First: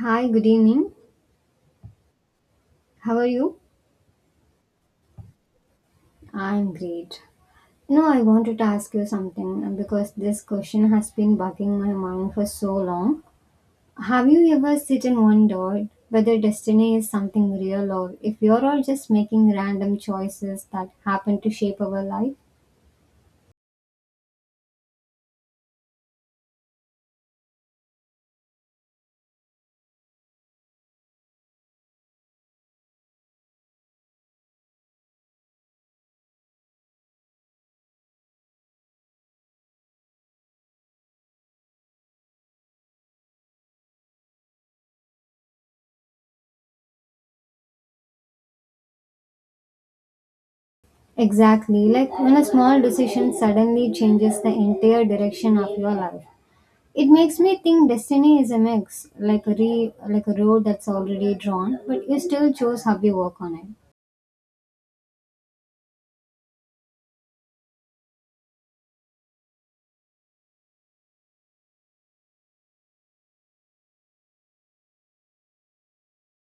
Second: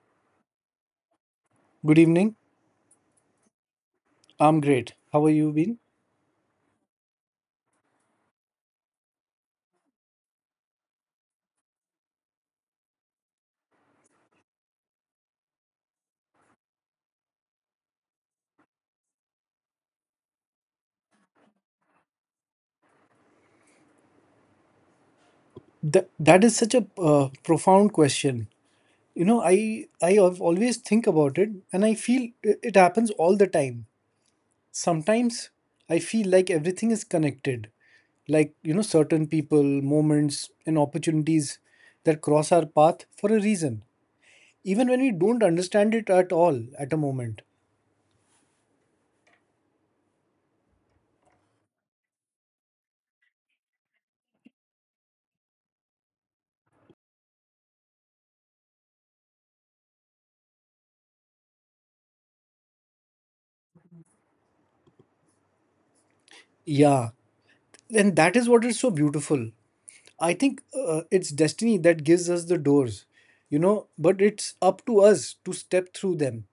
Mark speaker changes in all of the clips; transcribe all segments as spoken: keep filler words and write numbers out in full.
Speaker 1: Hi, good evening.
Speaker 2: Good evening.
Speaker 1: How are you?
Speaker 2: I'm great. How are you been?
Speaker 1: I'm great. No, I wanted to ask you something uh, because this question has been bugging my mind for so long. Have you ever sit and wondered whether destiny is something real or if we are all just making random choices that happen to shape our life?
Speaker 2: That, that is such a uh, profound question. You know, I I have always think about it and I feel i- it happens all the time. Sometimes I feel like everything is connected. Like, you know, certain people, moments and opportunities that cross our path for a reason, even when we don't understand it at all at a moment.
Speaker 1: Exactly, like when a small decision suddenly changes the entire direction of your life. It makes me think destiny is a mix, like a re, like a road that's already drawn, but you still chose how you walk on it.
Speaker 2: Yeah. And that is what is so beautiful. I think uh, it's destiny that gives us the doors, you know, but it's up to us to step through them.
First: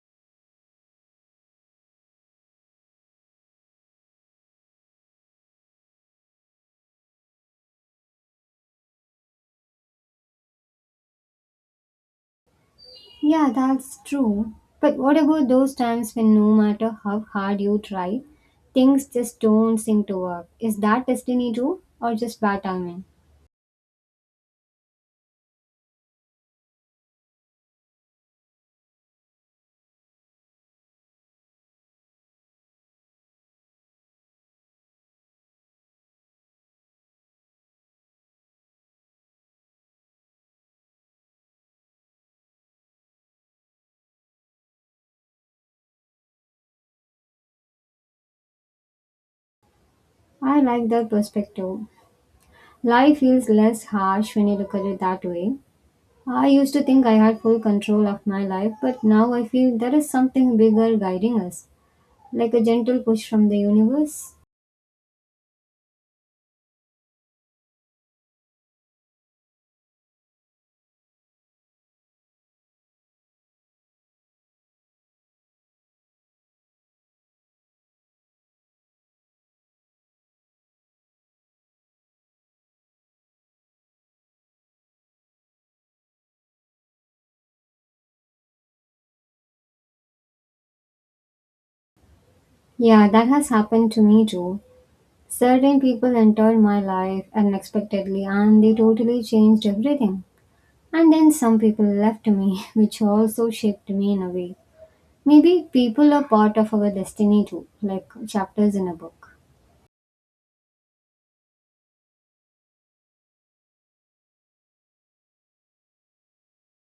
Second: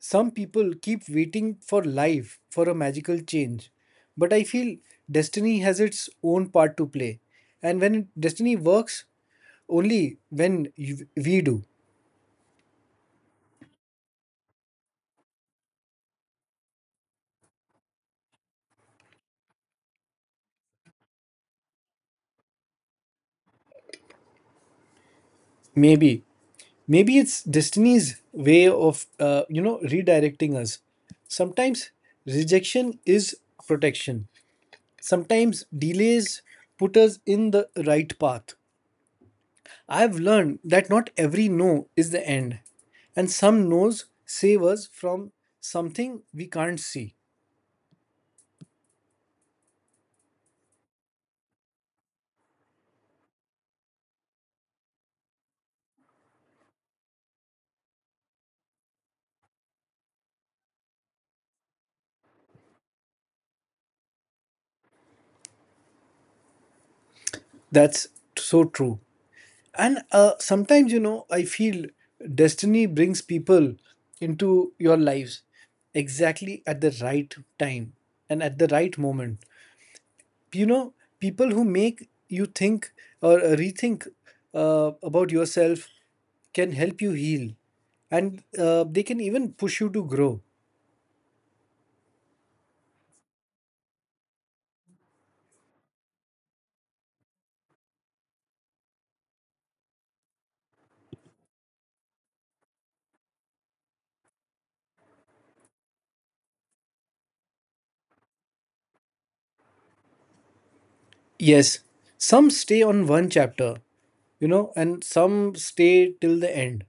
Speaker 2: Some people keep waiting for life for a magical change, but I feel destiny has its own part to play. And when destiny works, only when you, we do.
Speaker 1: Yeah, that's true. But what about those times when no matter how hard you try, things just don't seem to work? Is that destiny too, or just bad timing?
Speaker 2: Maybe. Maybe it's destiny's way of, uh, you know, redirecting us. Sometimes rejection is protection. Sometimes delays put us in the right path. I've learned that not every no is the end, and some no's save us from something we can't see.
Speaker 1: I like that perspective. Life feels less harsh when you look at it that way. I used to think I had full control of my life, but now I feel there is something bigger guiding us, like a gentle push from the universe.
Speaker 2: That's so true. And uh, sometimes, you know, I feel destiny brings people into your lives exactly at the right time and at the right moment. You know, people who make you think or uh, rethink uh, about yourself, can help you heal, and uh, they can even push you to grow.
Speaker 1: Yeah, that has happened to me too. Certain people entered my life unexpectedly and they totally changed everything. And then some people left me, which also shaped me in a way. Maybe people are part of our destiny too, like chapters in a book.
Speaker 2: Yes, some stay on one chapter, you know, and some stay till the end,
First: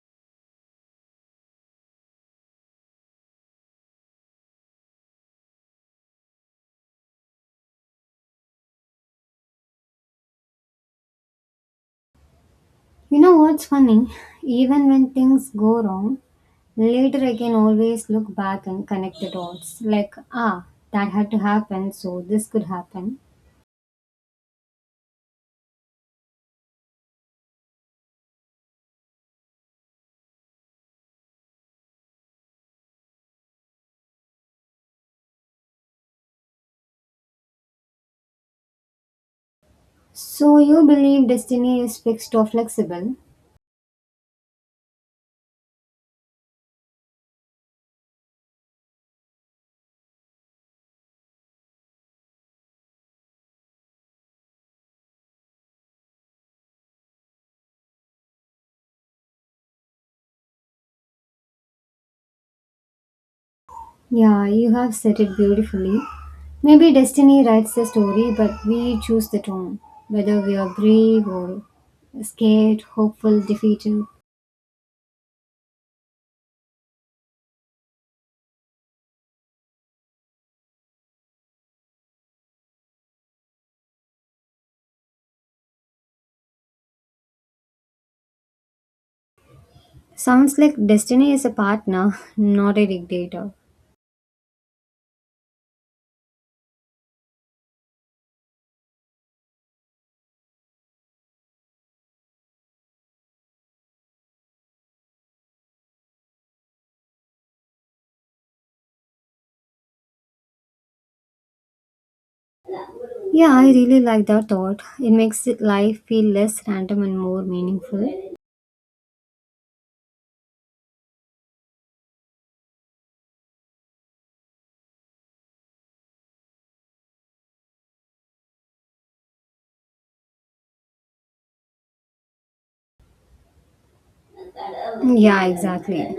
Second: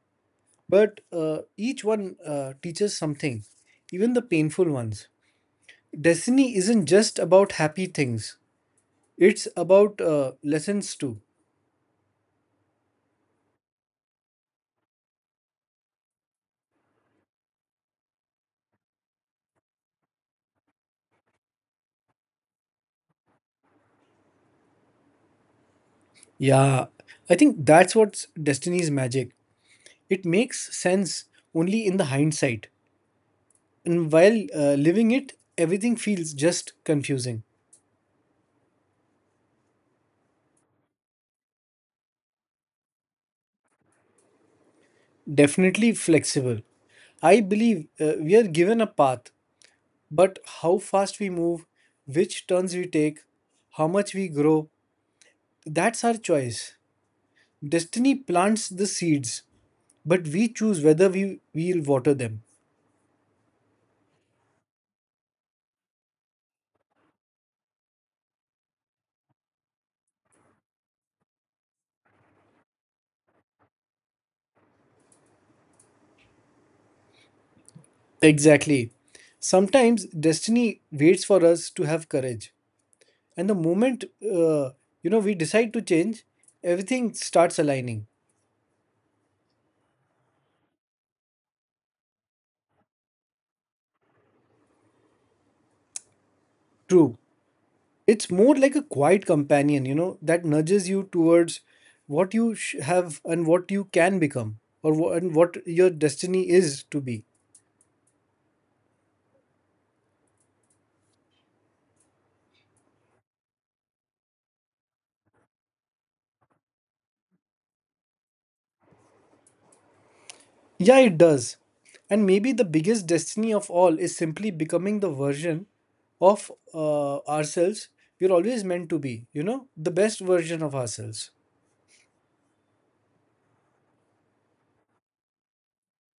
Speaker 2: but uh, each one uh, teaches something, even the painful ones. Destiny isn't just about happy things, it's about uh, lessons too.
Speaker 1: You know what's funny? Even when things go wrong, later I can always look back and connect the dots. Like, ah, that had to happen, so this could happen.
Speaker 2: Yeah, I think that's what's destiny's magic. It makes sense only in the hindsight. And while uh, living it, everything feels just confusing.
Speaker 1: So you believe destiny is fixed or flexible?
Speaker 2: Definitely flexible. I believe uh, we are given a path, but how fast we move, which turns we take, how much we grow, that's our choice. Destiny plants the seeds, but we choose whether we will water them.
Speaker 1: Yeah, you have said it beautifully. Maybe destiny writes the story, but we choose the tone, whether we are brave or scared, hopeful, defeated.
Speaker 2: Exactly. Sometimes destiny waits for us to have courage. And the moment uh, you know, we decide to change, everything starts aligning.
Speaker 1: Sounds like destiny is a partner, not a dictator.
Speaker 2: True, it's more like a quiet companion, you know, that nudges you towards what you sh- have and what you can become, or wh- and what your destiny is to be.
Speaker 1: Yeah, I really like that thought. It makes it- life feel less random and more meaningful.
Speaker 2: Yeah, it does. And maybe the biggest destiny of all is simply becoming the version of uh, ourselves we're always meant to be, you know, the best version of ourselves.
Speaker 1: Yeah, exactly.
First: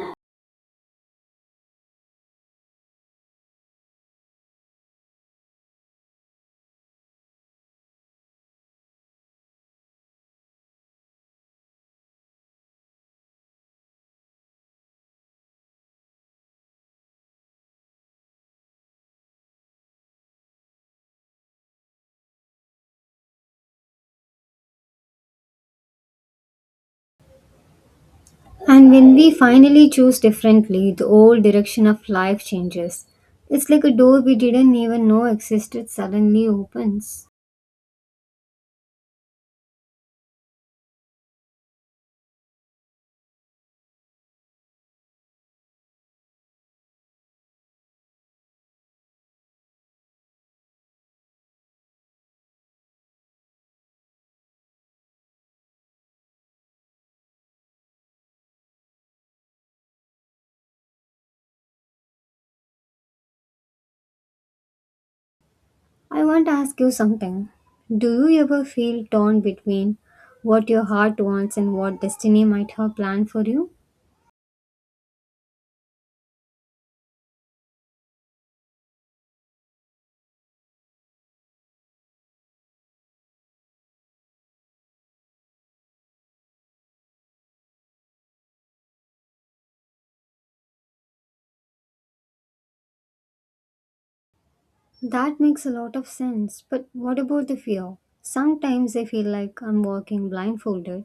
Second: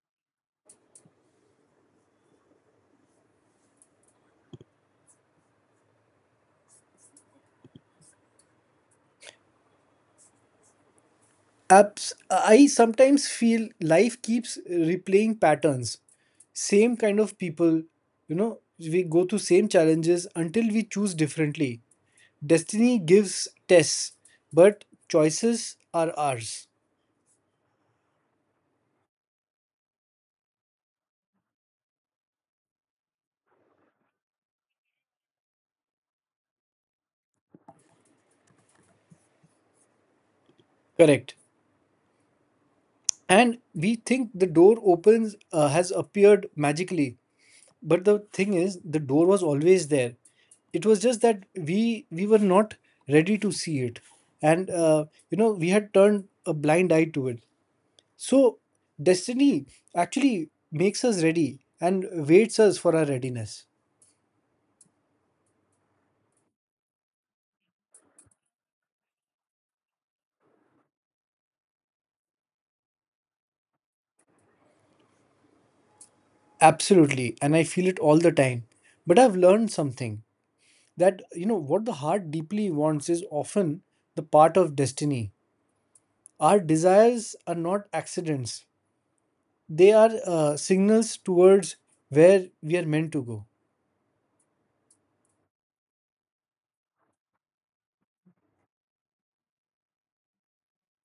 Speaker 2: Abs- I sometimes feel life keeps replaying patterns. Same kind of people, you know, we go through same challenges until we choose differently. Destiny gives tests, but choices are ours.
Speaker 1: And when we finally choose differently, the old direction of life changes. It's like a door we didn't even know existed suddenly opens.
Speaker 2: Correct. And we think the door opens uh, has appeared magically, but the thing is the door was always there, it was just that we we were not ready to see it, and uh, you know, we had turned a blind eye to it. So destiny actually makes us ready and waits us for our readiness.
Speaker 1: I want to ask you something. Do you ever feel torn between what your heart wants and what destiny might have planned for you?
Speaker 2: Absolutely, and I feel it all the time, but I've learned something, that you know what the heart deeply wants is often the part of destiny. Our desires are not accidents. They are uh, signals towards where we are meant to go.
Speaker 1: That makes a lot of sense. But what about the fear? Sometimes I feel like I'm walking blindfolded.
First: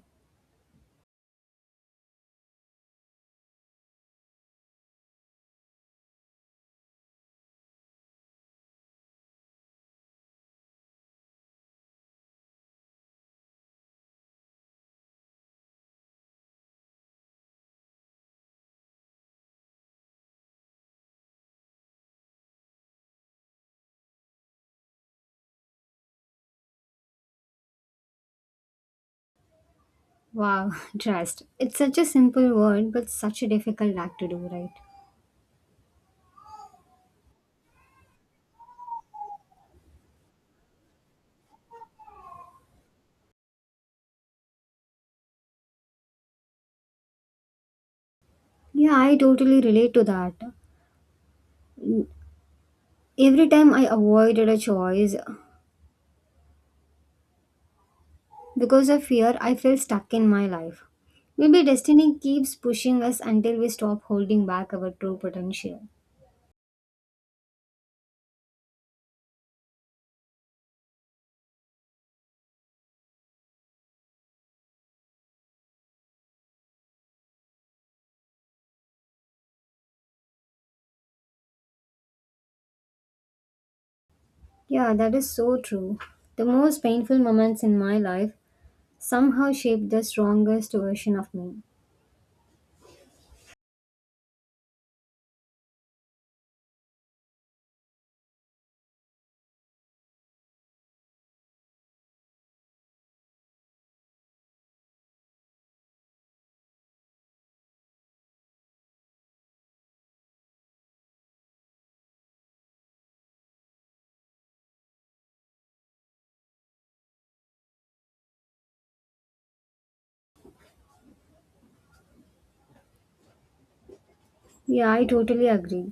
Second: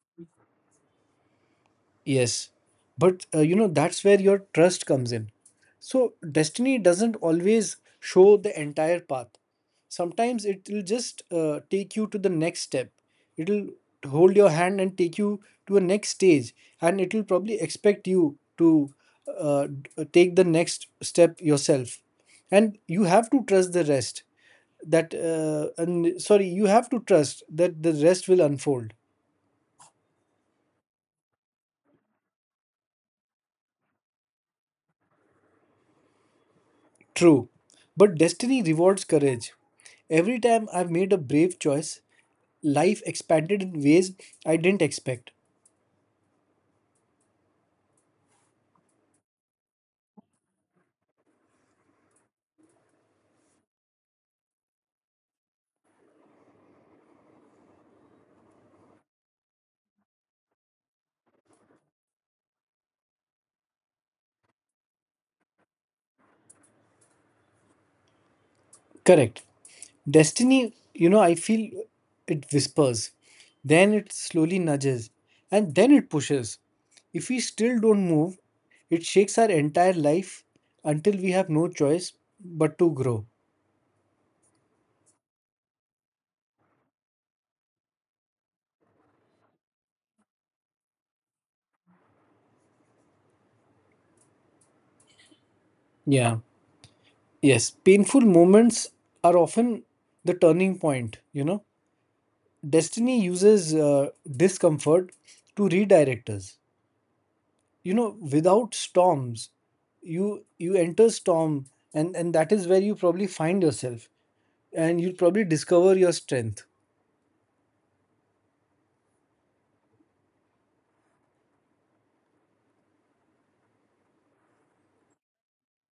Speaker 2: Yes, but uh, you know, that's where your trust comes in. So, destiny doesn't always show the entire path. Sometimes it will just uh, take you to the next step. It'll hold your hand and take you to a next stage, and it will probably expect you to uh, d- uh, take the next step yourself. And you have to trust the rest that, uh, and sorry, you have to trust that the rest will unfold.
Speaker 1: Wow, trust. It's such a simple word, but such a difficult act to do, right?
Speaker 2: True, but destiny rewards courage. Every time I've made a brave choice, life expanded in ways I didn't expect.
Speaker 1: Yeah, I totally relate to that. Every time I avoided a choice because of fear, I feel stuck in my life. Maybe destiny keeps pushing us until we stop holding back our true potential.
Speaker 2: Correct. Destiny, you know, I feel it whispers, then it slowly nudges, and then it pushes. If we still don't move, it shakes our entire life until we have no choice but to grow.
Speaker 1: Yeah, that is so true. The most painful moments in my life somehow shaped the strongest version of me.
Speaker 2: Yeah. Yes. Painful moments are often the turning point, you know. Destiny uses uh, discomfort to redirect us. You know, without storms, you you enter storm, and and that is where you probably find yourself, and you probably discover your strength.
Speaker 1: Yeah, I totally agree.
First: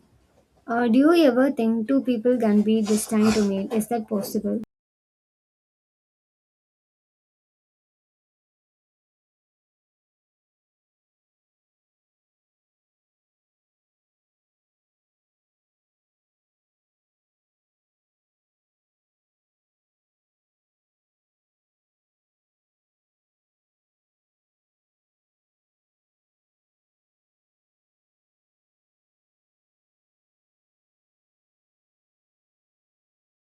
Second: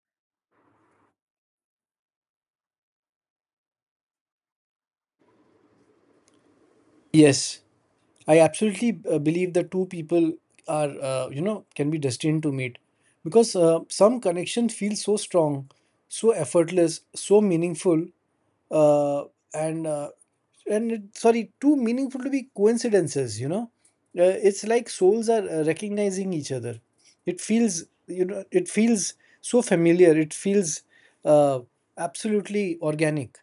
Speaker 1: Uh, do you ever think two people can be destined to meet? Is that possible?
Speaker 2: Yes, I absolutely uh, believe that two people are, uh, you know, can be destined to meet because uh, some connections feel so strong, so effortless, so meaningful, uh, and uh, and it, sorry, too meaningful to be coincidences. You know, uh, it's like souls are uh, recognizing each other. It feels, you know, it feels so familiar. It feels uh, absolutely organic.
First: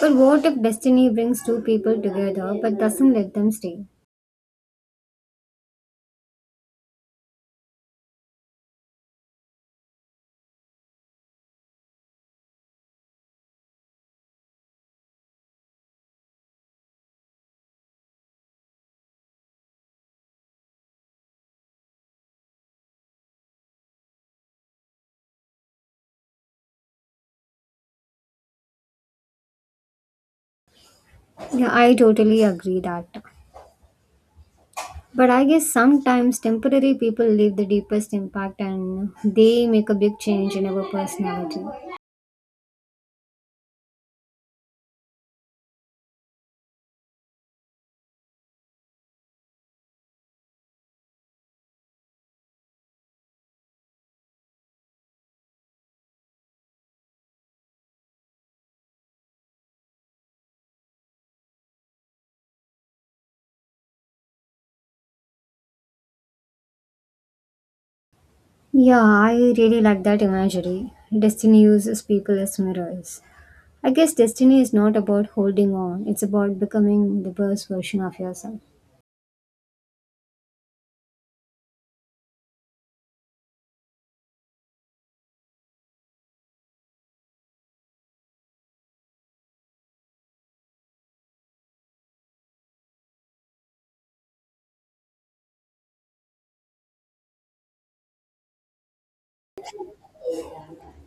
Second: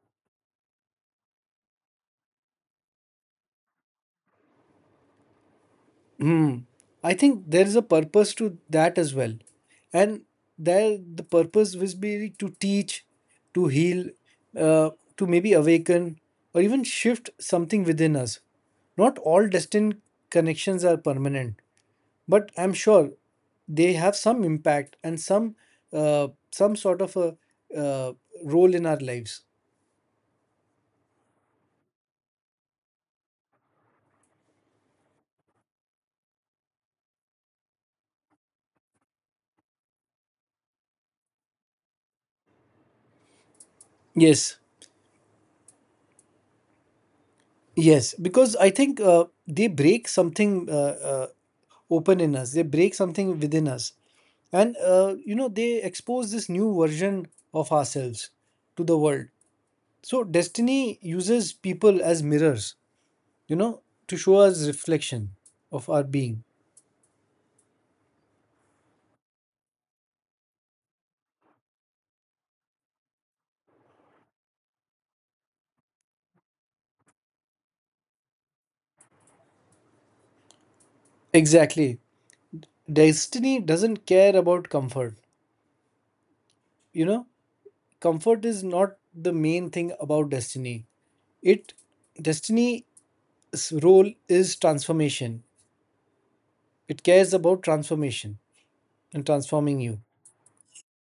Speaker 1: But what if destiny brings two people together but doesn't let them stay?
Speaker 2: Hmm. I think there is a purpose to that as well. And there the purpose was be to teach, to heal, uh, to maybe awaken or even shift something within us. Not all destined connections are permanent, but I'm sure they have some impact and some uh, some sort of a uh, role in our lives.
Speaker 1: Yeah, I totally agree that. But I guess sometimes temporary people leave the deepest impact and they make a big change in our personality.
Speaker 2: Yes, yes, because I think uh, they break something uh, uh, open in us, they break something within us, and uh, you know, they expose this new version of ourselves to the world. So destiny uses people as mirrors, you know, to show us reflection of our being.
Speaker 1: Yeah, I really like that imagery. Destiny uses people as mirrors. I guess destiny is not about holding on, it's about becoming the best version of yourself.
Speaker 2: Exactly, destiny doesn't care about comfort, you know, comfort is not the main thing about destiny. It, destiny's role is transformation, it cares about transformation and transforming you.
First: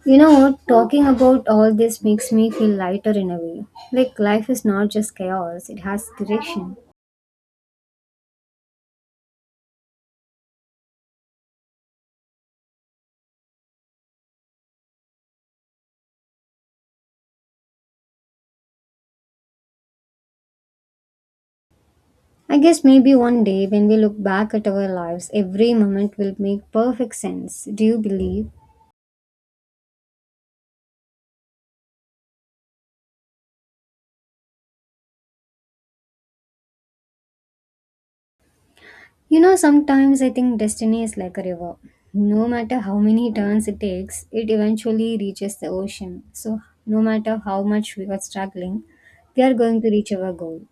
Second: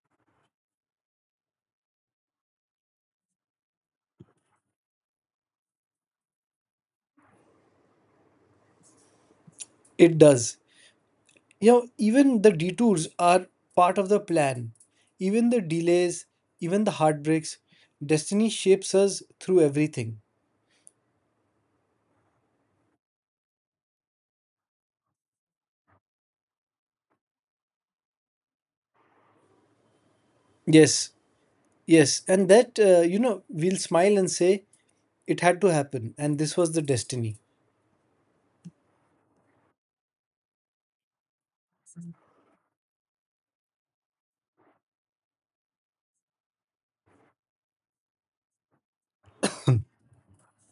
Speaker 1: You know what? Talking about all this makes me feel lighter in a way. Like life is not just chaos, it has direction.
Speaker 2: It does, you know, even the detours are part of the plan, even the delays, even the heartbreaks, destiny shapes us through everything.
Speaker 1: I guess maybe one day when we look back at our lives, every moment will make perfect sense. Do you believe?
Speaker 2: Yes, yes, and that uh, you know, we'll smile and say it had to happen and this was the destiny.
Speaker 1: You know, sometimes I think destiny is like a river. No matter how many turns it takes, it eventually reaches the ocean. So, no matter how much we are struggling, we are going to reach our goal.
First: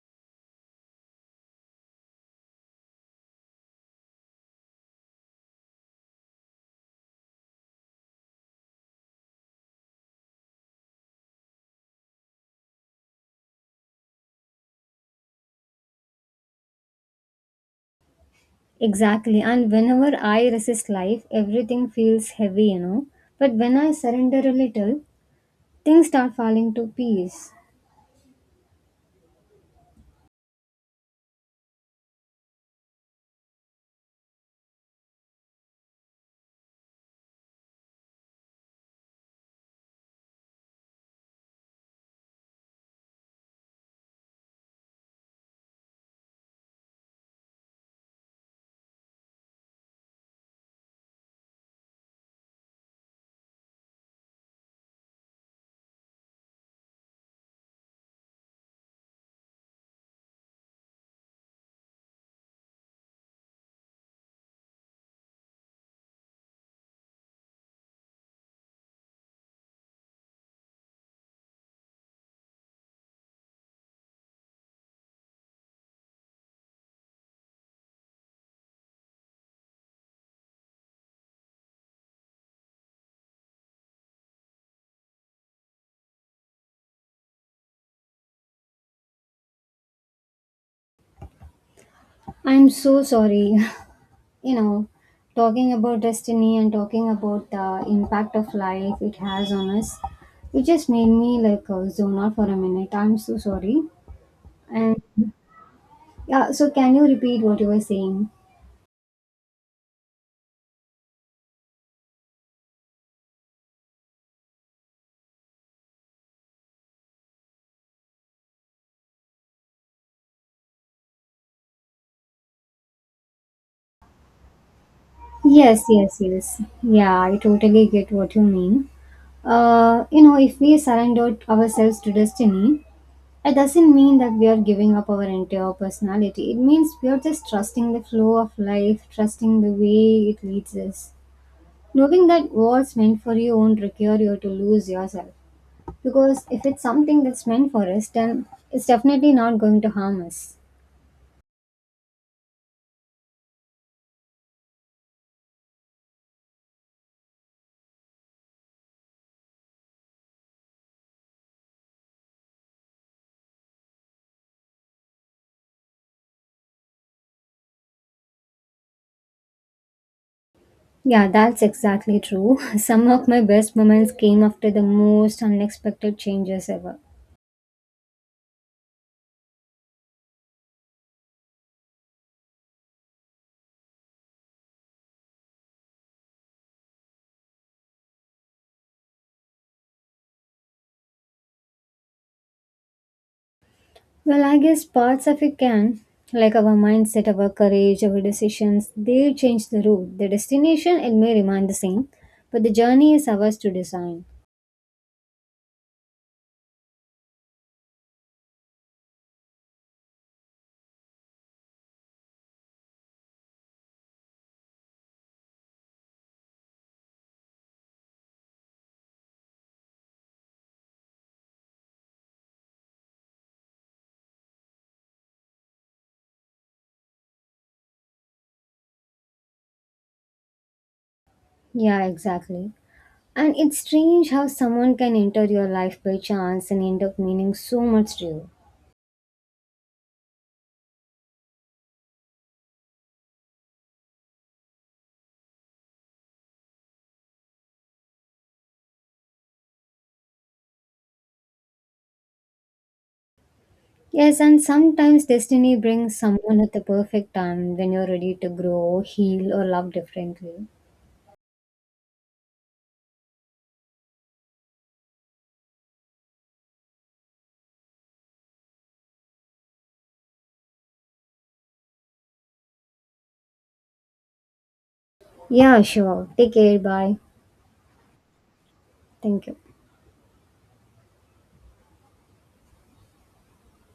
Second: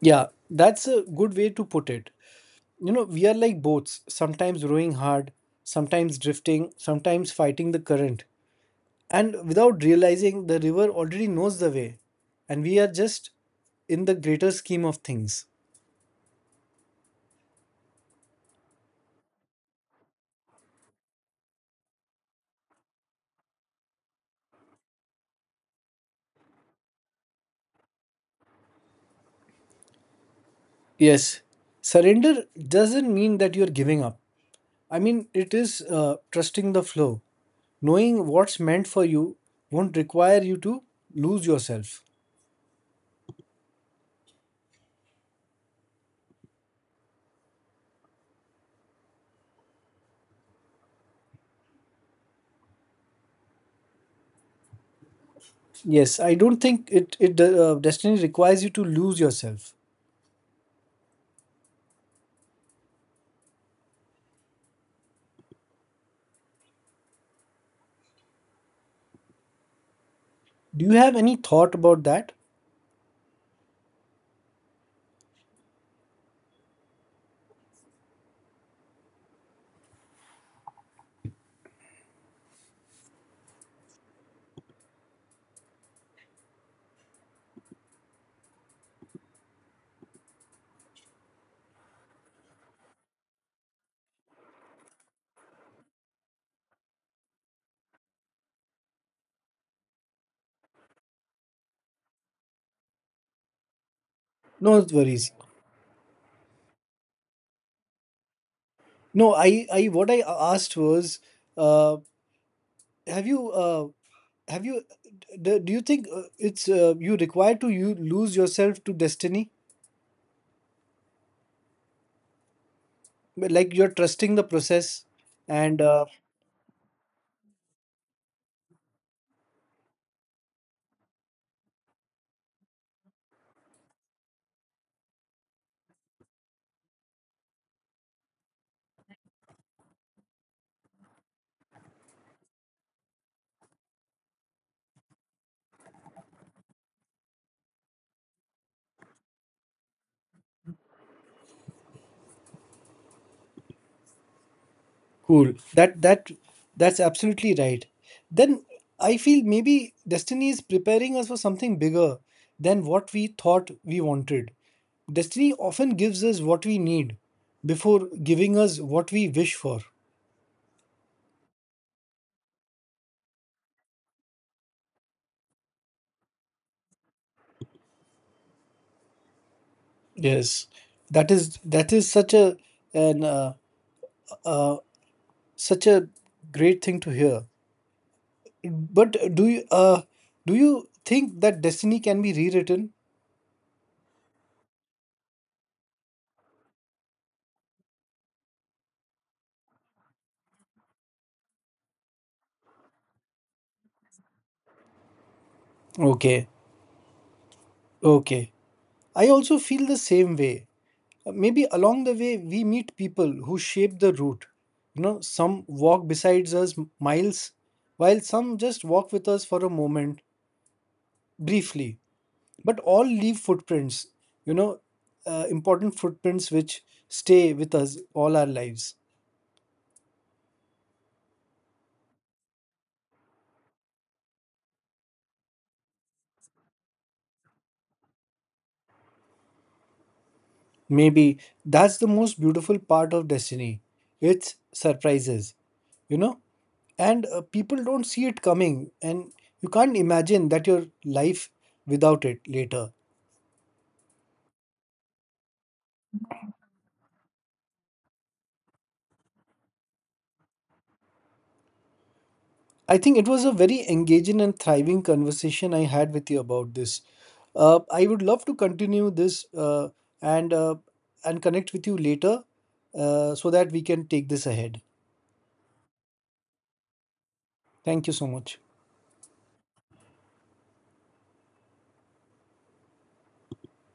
Speaker 2: Yeah, that's a good way to put it. You know, we are like boats, sometimes rowing hard, sometimes drifting, sometimes fighting the current, and without realizing the river already knows the way, and we are just in the greater scheme of things.
Speaker 1: Exactly. And whenever I resist life, everything feels heavy, you know. But when I surrender a little, things start falling to peace.
Speaker 2: Yes, surrender doesn't mean that you're giving up. I mean, it is uh, trusting the flow. Knowing what's meant for you won't require you to lose yourself. Yes, I don't think it it uh, destiny requires you to lose yourself. Do you have any thought about that?
Speaker 1: I'm so sorry. You know, talking about destiny and talking about the impact of life it has on us, it just made me like uh, zone out for a minute. I'm so sorry.
Speaker 2: No
Speaker 1: And
Speaker 2: worries.
Speaker 1: yeah, so can you repeat what you were saying?
Speaker 2: No, I I what I asked was, uh, have you uh, have you do, do you think uh, it's uh, you require to you lose yourself to destiny? But, like you're trusting the process, and
Speaker 1: yes
Speaker 2: uh,
Speaker 1: yes yes yeah, I totally get what you mean. Uh, you know, if we surrender ourselves to destiny, it doesn't mean that we are giving up our entire personality. It means we are just trusting the flow of life, trusting the way it leads us. Knowing that what's meant for you won't require you to lose yourself. Because if it's something that's meant for us, then it's definitely not going to harm us.
Speaker 2: cool. that that that's absolutely right. Then I feel maybe destiny is preparing us for something bigger than what we thought we wanted. Destiny often gives us what we need before giving us what we wish for.
Speaker 1: Yeah, that's exactly true. Some of my best moments came after the most unexpected changes ever.
Speaker 2: Yes. that is that is such a an uh, uh, such a great thing to hear, but do you uh, do you think that destiny can be rewritten?
Speaker 1: Well, I guess parts of it can, like our mindset, our courage, our decisions, they change the route. The destination, it may remain the same, but the journey is ours to design.
Speaker 2: Okay. Okay. I also feel the same way. Uh, Maybe along the way, we meet people who shape the route. You know, some walk besides us m- miles, while some just walk with us for a moment, briefly. But all leave footprints, you know, uh, important footprints which stay with us all our lives.
Speaker 1: Yeah, exactly. And it's strange how someone can enter your life by chance and end up meaning so much to you.
Speaker 2: Maybe that's the most beautiful part of destiny. It's surprises, you know? And uh, people don't see it coming and you can't imagine that your life without it later.
Speaker 1: Yes, and sometimes destiny brings someone at the perfect time when you're ready to grow, heal, or love differently.
Speaker 2: I think it was a very engaging and thriving conversation I had with you about this. uh, I would love to continue this, uh, and uh, and connect with you later, uh, so that we can take this ahead.
Speaker 1: Yeah, sure. Take care. Bye.
Speaker 2: Thank you so much.
Speaker 1: Thank you.